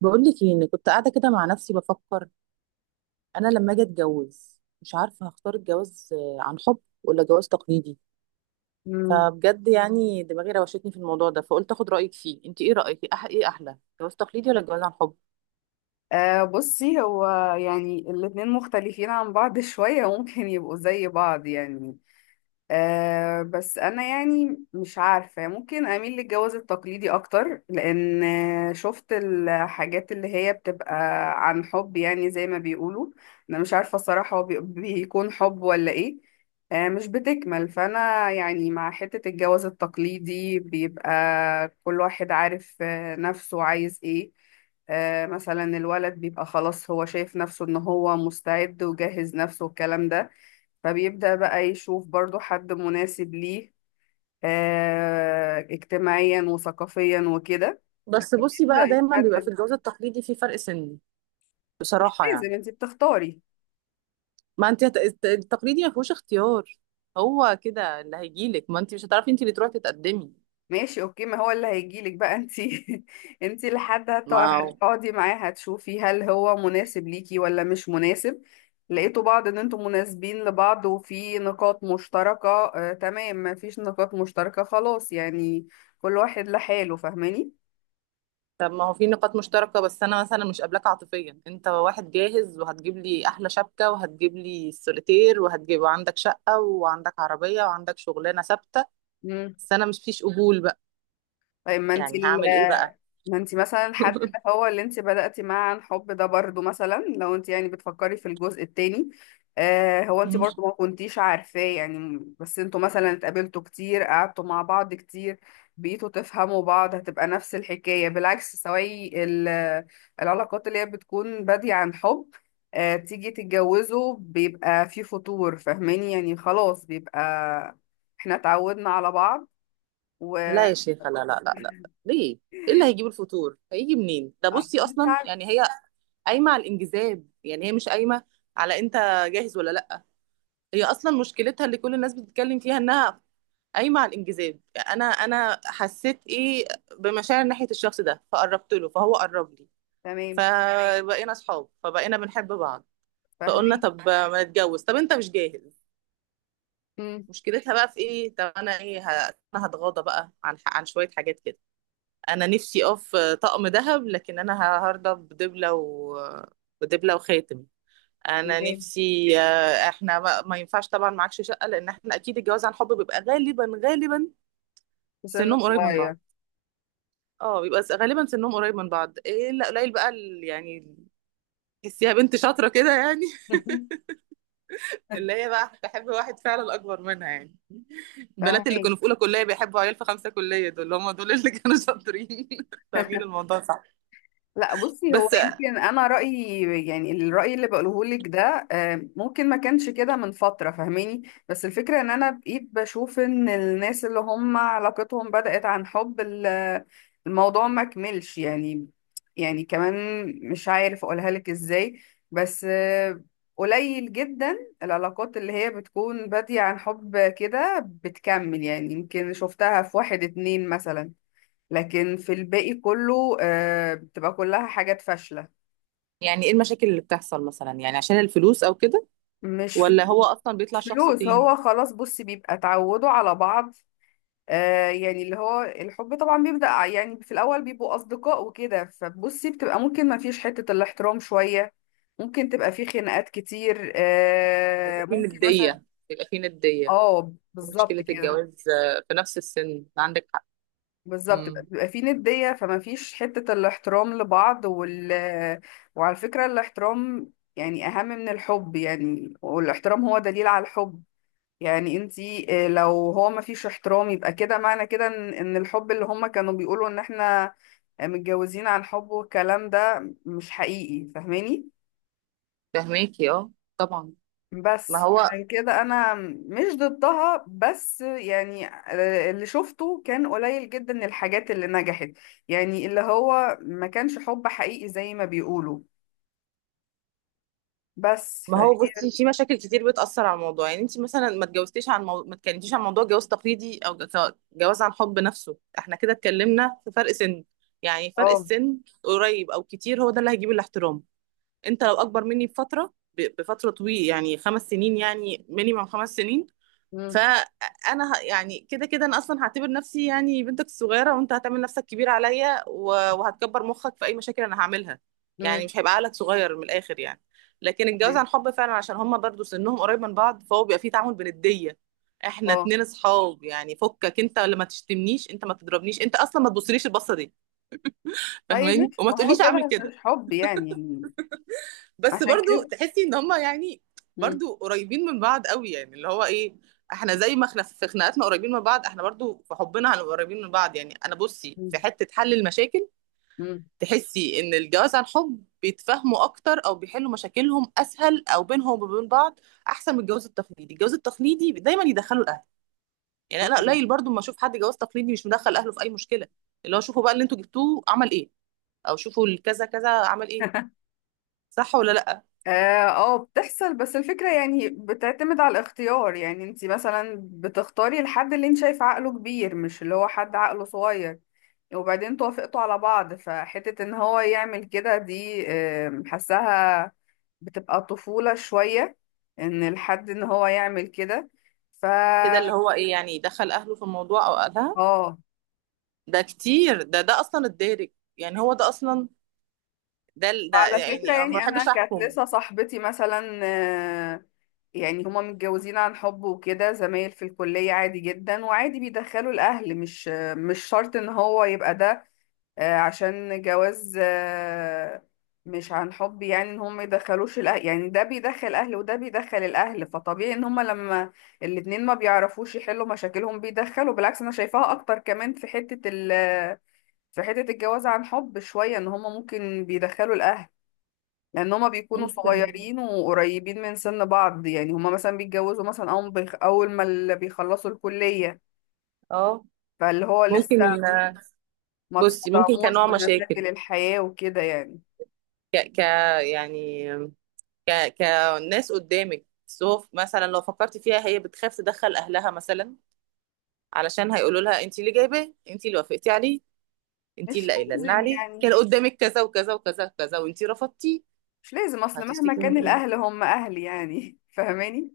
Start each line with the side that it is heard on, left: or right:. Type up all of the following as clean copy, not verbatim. right: بقول لك ايه؟ إني كنت قاعده كده مع نفسي بفكر، انا لما اجي اتجوز مش عارفه هختار الجواز، عن حب ولا جواز تقليدي.
left: مم.
right: فبجد يعني دماغي روشتني في الموضوع ده، فقلت اخد رايك فيه. انت ايه رايك؟ إيه ايه احلى، جواز تقليدي ولا جواز عن حب؟
left: بصي هو، يعني الاتنين مختلفين عن بعض شوية ممكن يبقوا زي بعض يعني. بس انا يعني مش عارفة، ممكن اميل للجواز التقليدي اكتر لان شفت الحاجات اللي هي بتبقى عن حب يعني زي ما بيقولوا. انا مش عارفة الصراحة، هو بيكون حب ولا ايه. مش بتكمل، فانا يعني مع حتة الجواز التقليدي بيبقى كل واحد عارف نفسه عايز ايه. مثلا الولد بيبقى خلاص هو شايف نفسه ان هو مستعد وجهز نفسه والكلام ده. فبيبدأ بقى يشوف برضو حد مناسب ليه اجتماعيا وثقافيا وكده،
right: بس بصي بقى،
left: يبدأ
right: دايما بيبقى في
left: يتقدم.
right: الجواز التقليدي في فرق سن
left: مش
right: بصراحه
left: لازم
right: يعني.
left: انت بتختاري.
right: ما انت التقليدي ما فيهوش اختيار، هو كده اللي هيجيلك، ما انت مش هتعرفي انت اللي تروحي تتقدمي.
left: ماشي اوكي، ما هو اللي هيجيلك بقى انت. انت لحد
right: ما
left: هتقعدي معاه هتشوفي هل هو مناسب ليكي ولا مش مناسب. لقيتوا بعض ان انتم مناسبين لبعض وفي نقاط مشتركة تمام. ما فيش نقاط مشتركة خلاص، يعني كل واحد لحاله. فاهماني؟
right: طب ما هو في نقاط مشتركة، بس أنا مثلا مش قابلاك عاطفيا. أنت واحد جاهز وهتجيب لي أحلى شبكة وهتجيب لي السوليتير وهتجيب، وعندك شقة وعندك عربية وعندك شغلانة ثابتة، بس أنا مش فيش قبول بقى،
left: طيب ما انت
right: يعني هعمل إيه بقى؟
left: ما انت مثلا الحد اللي هو اللي انت بدأتي معاه عن حب ده، برضو مثلا لو انت يعني بتفكري في الجزء التاني. هو انت
right: مم.
left: برضو ما كنتيش عارفاه يعني، بس انتوا مثلا اتقابلتوا كتير قعدتوا مع بعض كتير بقيتوا تفهموا بعض. هتبقى نفس الحكاية بالعكس، سواء العلاقات اللي هي بتكون بادية عن حب تيجي تتجوزوا بيبقى في فتور. فاهماني يعني؟ خلاص بيبقى احنا اتعودنا على بعض و آه،
right: لا يا شيخة، لا لا لا لا. ليه؟ إيه اللي هيجيب الفطور؟ هيجي منين؟ ده بصي
left: مش
right: أصلا
left: عارفة.
right: يعني هي قايمة على الانجذاب، يعني هي مش قايمة على أنت جاهز ولا لأ. هي أصلا مشكلتها اللي كل الناس بتتكلم فيها إنها قايمه على الانجذاب. انا حسيت ايه، بمشاعر ناحيه الشخص ده فقربت له فهو قرب لي،
left: تمام.
right: فبقينا اصحاب فبقينا بنحب بعض، فقلنا
left: فاهمين.
right: طب ما نتجوز، طب انت مش جاهز.
left: مم.
right: مشكلتها بقى في ايه؟ طب انا ايه انا هتغاضى بقى عن شويه حاجات كده. انا نفسي اقف طقم ذهب، لكن انا هرضى بدبله وخاتم. انا
left: تمام.
right: نفسي احنا ما ينفعش طبعا معكش شقه، لان احنا اكيد الجواز عن حب بيبقى غالبا غالبا
left: لسن
right: سنهم قريب من
left: صغير.
right: بعض. اه بيبقى غالبا سنهم قريب من بعض، ايه لا قليل بقى يعني تحسيها بنت شاطره كده يعني، اللي هي بقى تحب واحد فعلا اكبر منها يعني. البنات اللي
left: فاهمين.
right: كانوا في اولى كليه بيحبوا عيال في 5 كليه، دول هم دول اللي كانوا شاطرين. فاهمين الموضوع صح؟
left: لا بصي هو،
right: بس
left: يمكن انا رايي يعني الراي اللي بقوله لك ده ممكن ما كانش كده من فتره. فاهماني؟ بس الفكره ان انا بقيت بشوف ان الناس اللي هم علاقتهم بدات عن حب الموضوع ما كملش يعني. يعني كمان مش عارف اقولها لك ازاي، بس قليل جدا العلاقات اللي هي بتكون بادية عن حب كده بتكمل. يعني يمكن شفتها في واحد اتنين مثلا، لكن في الباقي كله بتبقى كلها حاجات فاشلة.
right: يعني ايه المشاكل اللي بتحصل مثلا؟ يعني عشان الفلوس او كده،
left: مش فلوس.
right: ولا هو اصلا بيطلع
left: مش
right: شخص
left: فلوس،
right: تاني؟
left: هو خلاص بصي بيبقى اتعودوا على بعض. يعني اللي هو الحب طبعا بيبدأ يعني في الأول بيبقوا أصدقاء وكده، فبصي بتبقى ممكن ما فيش حتة الاحترام شوية. ممكن تبقى في خناقات كتير،
right: بيبقى فيه
left: ممكن مثلا.
right: نديه، بيبقى فيه نديه.
left: اه بالظبط
right: ومشكله
left: كده.
right: الجواز في نفس السن، عندك حق.
left: بالظبط،
right: امم،
left: بيبقى في ندية فما فيش حتة الاحترام لبعض وعلى فكرة الاحترام يعني أهم من الحب، يعني والاحترام هو دليل على الحب. يعني انتي، لو هو ما فيش احترام يبقى كده، معنى كده ان إن الحب اللي هما كانوا بيقولوا ان احنا متجوزين عن حب والكلام ده مش حقيقي. فاهماني؟
right: فاهماكي اه، طبعا. ما
left: بس
right: هو
left: عشان كده انا مش ضدها، بس يعني اللي شفته كان قليل جدا الحاجات اللي نجحت، يعني اللي هو ما كانش حب حقيقي زي ما بيقولوا. بس
right: ما هو
left: فهي.
right: بصي في مشاكل كتير بتأثر على الموضوع. يعني انت مثلا ما اتجوزتيش عن ما اتكلمتيش عن موضوع جواز تقليدي او جواز عن حب نفسه، احنا كده اتكلمنا في فرق سن. يعني فرق
left: اه.
right: السن قريب او كتير هو ده اللي هيجيب الاحترام. انت لو اكبر مني بفترة، بفترة طويلة، يعني 5 سنين، يعني مينيمم 5 سنين،
left: امم.
right: فانا يعني كده كده انا اصلا هعتبر نفسي يعني بنتك الصغيره، وانت هتعمل نفسك كبير عليا وهتكبر مخك في اي مشاكل انا هعملها، يعني
left: امم.
right: مش هيبقى عقلك صغير من الاخر يعني. لكن الجواز
left: تمام.
right: عن حب فعلا عشان هما برضو سنهم قريب من بعض، فهو بيبقى فيه تعامل بنديه. احنا
left: اه.
right: اتنين اصحاب يعني، فكك، انت اللي ما تشتمنيش، انت ما تضربنيش، انت اصلا ما تبصليش البصه دي،
left: طيب
right: فاهماني،
left: ماشي،
right: وما
left: ما هو
right: تقوليش اعمل
left: كده
right: كده.
left: مش حب يعني
right: بس
left: عشان
right: برضو
left: كده.
right: تحسي ان هما يعني
left: امم.
right: برضو قريبين من بعض قوي، يعني اللي هو ايه، احنا زي ما احنا في خناقاتنا قريبين من بعض، احنا برضو في حبنا هنبقى قريبين من بعض. يعني انا بصي في حتة حل المشاكل،
left: امم.
right: تحسي ان الجواز عن حب بيتفاهموا اكتر او بيحلوا مشاكلهم اسهل او بينهم وبين بعض احسن من الجواز التقليدي؟ الجواز التقليدي دايما يدخلوا الاهل، يعني انا
left: امم.
right: قليل برضو ما اشوف حد جواز تقليدي مش مدخل اهله في اي مشكلة. اللي هو شوفوا بقى اللي انتوا جبتوه عمل ايه، او شوفوا الكذا كذا عمل ايه، صح ولا لا؟
left: اه، بتحصل، بس الفكرة يعني بتعتمد على الاختيار، يعني انت مثلا بتختاري الحد اللي انت شايف عقله كبير مش اللي هو حد عقله صغير. وبعدين توافقتوا على بعض، فحتة ان هو يعمل كده دي حاساها بتبقى طفولة شوية، ان الحد ان هو يعمل كده. ف.
right: كده اللي هو ايه، يعني دخل اهله في الموضوع او اهلها؟
left: اه.
right: ده كتير، ده اصلا الدارج، يعني هو ده اصلا ده ده
left: وعلى فكرة
right: يعني، أنا ما
left: يعني أنا
right: بحبش
left: كانت
right: احكم.
left: لسه صاحبتي مثلا، آه، يعني هما متجوزين عن حب وكده زمايل في الكلية عادي جدا، وعادي بيدخلوا الأهل. مش مش شرط إن هو يبقى ده عشان جواز مش عن حب، يعني إن هما يدخلوش الأهل. يعني ده بيدخل أهل وده بيدخل الأهل، فطبيعي إن هما لما الاتنين ما بيعرفوش يحلوا مشاكلهم بيدخلوا. بالعكس أنا شايفاها أكتر كمان في حتة في حتة الجواز عن حب شوية إن هما ممكن بيدخلوا الأهل، لان هما بيكونوا
right: ممكن
left: صغيرين وقريبين من سن بعض. يعني هما مثلا بيتجوزوا مثلا اول اول ما اللي بيخلصوا الكلية،
right: اه
left: فاللي هو لسه
right: ممكن.
left: ما
right: بصي ممكن
left: تصدموش
right: كنوع
left: بمشاكل
right: مشاكل،
left: الحياة وكده يعني.
right: ك ك يعني ك كناس قدامك، بس هو مثلا لو فكرتي فيها، هي بتخاف تدخل اهلها مثلا علشان هيقولوا لها انت اللي جايباه، انت اللي وافقتي عليه، انت
left: مش
right: اللي قايله لنا
left: لازم
right: عليه
left: يعني،
right: كان قدامك كذا وكذا وكذا وكذا وانت رفضتي.
left: مش لازم، اصل مهما
right: هتشتكي
left: كان
right: من ايه؟
left: الاهل هم اهل يعني. فاهماني.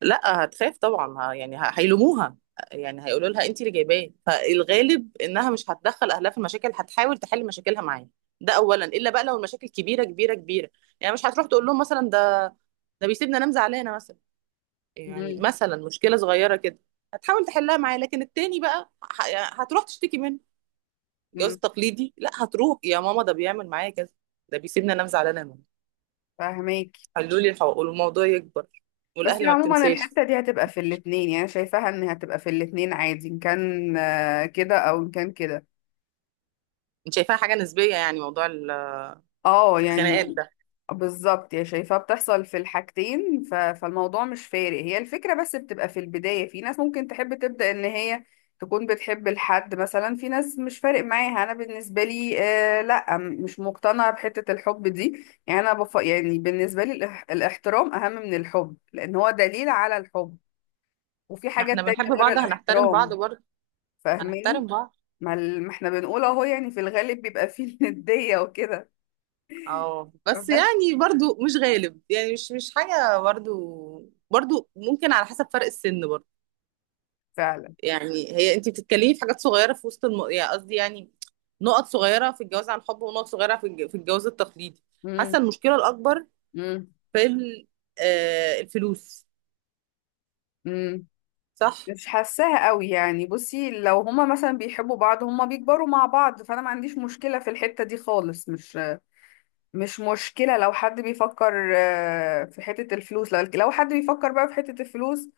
right: لا هتخاف طبعا، يعني هيلوموها، يعني هيقولوا لها انت اللي جايباه. فالغالب انها مش هتدخل اهلها في المشاكل، هتحاول تحل مشاكلها معاه، ده اولا. الا بقى لو المشاكل كبيره كبيره كبيره، يعني مش هتروح تقول لهم مثلا ده ده بيسيبني انام زعلانه مثلا، يعني
left: امم.
right: مثلا مشكله صغيره كده هتحاول تحلها معاه. لكن التاني بقى يعني هتروح تشتكي منه، الجواز
left: امم.
right: التقليدي، لا هتروح يا ماما ده بيعمل معايا كذا، ده بيسيبني انام زعلانه يا ماما،
left: فاهماكي.
right: حلوا لي الحقوق، والموضوع يكبر،
left: بس هي
right: والاهل ما
left: عموما
right: بتنساش.
left: الحتة دي هتبقى في الاتنين، يعني أنا شايفاها ان هتبقى في الاتنين عادي، ان كان كده او ان كان كده.
right: انت شايفاها حاجه نسبيه يعني موضوع
left: اه
right: الخناقات
left: يعني
right: ده؟
left: بالظبط، يا شايفاه بتحصل في الحاجتين، فالموضوع مش فارق. هي الفكرة بس بتبقى في البداية، في ناس ممكن تحب تبدأ ان هي تكون بتحب الحد مثلا، في ناس مش فارق معاها. انا بالنسبة لي لا، مش مقتنعة بحتة الحب دي يعني، انا يعني بالنسبة لي الاحترام اهم من الحب لان هو دليل على الحب. وفي حاجات
right: احنا بنحب
left: تانية غير
right: بعض هنحترم بعض
left: الاحترام.
right: برضه،
left: فاهماني؟
right: هنحترم بعض.
left: ما, ما احنا بنقول اهو، يعني في الغالب بيبقى فيه الندية وكده.
right: اه بس
left: بس.
right: يعني برضه مش غالب، يعني مش مش حاجة برضه. برضه ممكن على حسب فرق السن برضه.
left: فعلا.
right: يعني هي انت بتتكلمي في حاجات صغيرة في وسط يعني قصدي يعني نقط صغيرة في الجواز عن حب، ونقط صغيرة في في الجواز التقليدي.
left: مم.
right: حاسة المشكلة الأكبر
left: مم.
right: في آه الفلوس،
left: مم.
right: صح؟
left: مش حاساها قوي، يعني بصي لو هما مثلا بيحبوا بعض هما بيكبروا مع بعض فانا ما عنديش مشكلة في الحتة دي خالص. مش مشكلة لو حد بيفكر في حتة الفلوس. لو حد بيفكر بقى في حتة الفلوس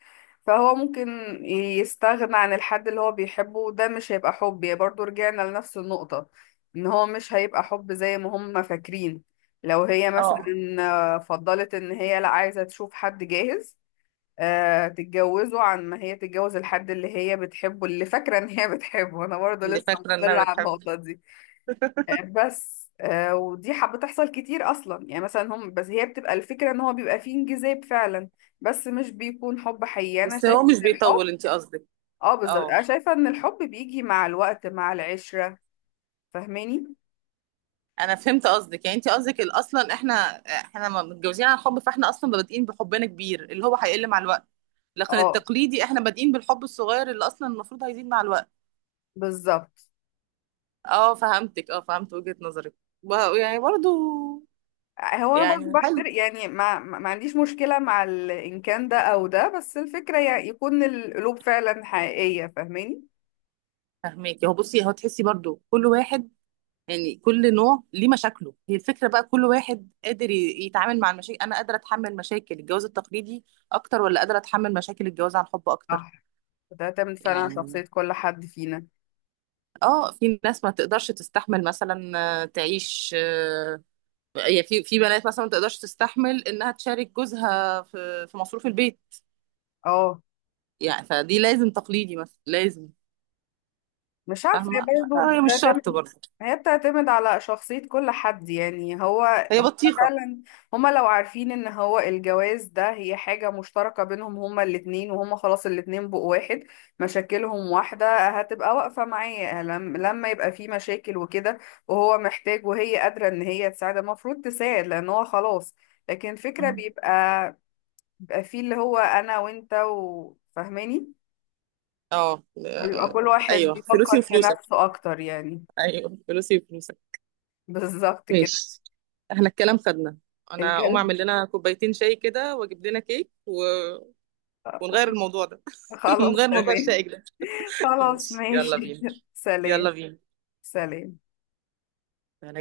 left: فهو ممكن يستغنى عن الحد اللي هو بيحبه، وده مش هيبقى حب يعني. برضو رجعنا لنفس النقطة، ان هو مش هيبقى حب زي ما هما فاكرين. لو هي مثلا
right: اه
left: فضلت ان هي لا عايزة تشوف حد جاهز، تتجوزه عن ما هي تتجوز الحد اللي هي بتحبه، اللي فاكرة ان هي بتحبه. انا برضه
right: اللي
left: لسه
right: فاكرة انها
left: مصرة على
right: بتحب،
left: النقطة دي، بس ودي حب بتحصل كتير اصلا، يعني مثلا هم بس هي بتبقى الفكرة ان هو بيبقى فيه انجذاب فعلا، بس مش بيكون حب حقيقي، انا
right: بس هو
left: شايفة
right: مش
left: ان الحب.
right: بيطول، انت قصدك؟
left: اه بالظبط،
right: اه
left: انا شايفة ان الحب بيجي مع الوقت مع العشرة. فاهماني؟
right: انا فهمت قصدك. يعني انت قصدك اصلا احنا احنا ما متجوزين عن حب، فاحنا اصلا بادئين بحبنا كبير اللي هو هيقل مع الوقت، لكن
left: اه
right: التقليدي احنا بادئين بالحب الصغير اللي اصلا المفروض هيزيد مع الوقت.
left: بالظبط.
right: اه فهمتك، اه فهمت وجهة نظرك يعني برضو،
left: هو انا برضه
right: يعني حلو.
left: بحترق يعني، ما عنديش مشكلة مع ان كان ده او ده. بس الفكرة يعني يكون القلوب فعلا حقيقية. فاهماني؟
right: فهميك. هو بصي هو تحسي برضو كل واحد، يعني كل نوع ليه مشاكله، هي الفكرة بقى كل واحد قادر يتعامل مع المشاكل. انا قادرة اتحمل مشاكل الجواز التقليدي اكتر، ولا قادرة اتحمل مشاكل الجواز عن حب اكتر؟
left: صح. وتعتمد فعلا على
right: يعني
left: شخصية كل حد فينا.
right: اه، في ناس ما تقدرش تستحمل مثلا، تعيش، يعني في بنات مثلا ما تقدرش تستحمل انها تشارك جوزها في مصروف البيت،
left: اه،
right: يعني فدي لازم تقليدي مثلا، لازم.
left: مش عارفة هي
right: فاهمه،
left: برضه
right: هي مش شرط
left: بتعتمد،
right: برضه،
left: هي بتعتمد على شخصية كل حد يعني.
right: هي
left: هو
right: بطيخه.
left: فعلا. هما لو عارفين ان هو الجواز ده هي حاجة مشتركة بينهم هما الاتنين، وهما خلاص الاتنين بقوا واحد، مشاكلهم واحدة، هتبقى واقفة معاه لما يبقى في مشاكل وكده. وهو محتاج وهي قادرة ان هي تساعد، المفروض تساعد لان هو خلاص. لكن فكرة
right: مم.
left: بيبقى فيه اللي هو انا وانت، وفاهماني
right: اه
left: بيبقى كل واحد
right: ايوه فلوسي
left: بيفكر في
right: وفلوسك،
left: نفسه اكتر يعني.
right: ايوه فلوسي وفلوسك.
left: بالظبط كده.
right: ماشي، احنا الكلام خدنا، انا اقوم
left: الكلب.
right: اعمل لنا كوبايتين شاي كده واجيب لنا ونغير الموضوع ده.
left: خلاص
right: نغير موضوع
left: تمام.
right: الشائك ده.
left: خلاص
right: ماشي يلا
left: ماشي.
right: بينا، يلا
left: سلام.
right: بينا،
left: سلام.
right: سلام.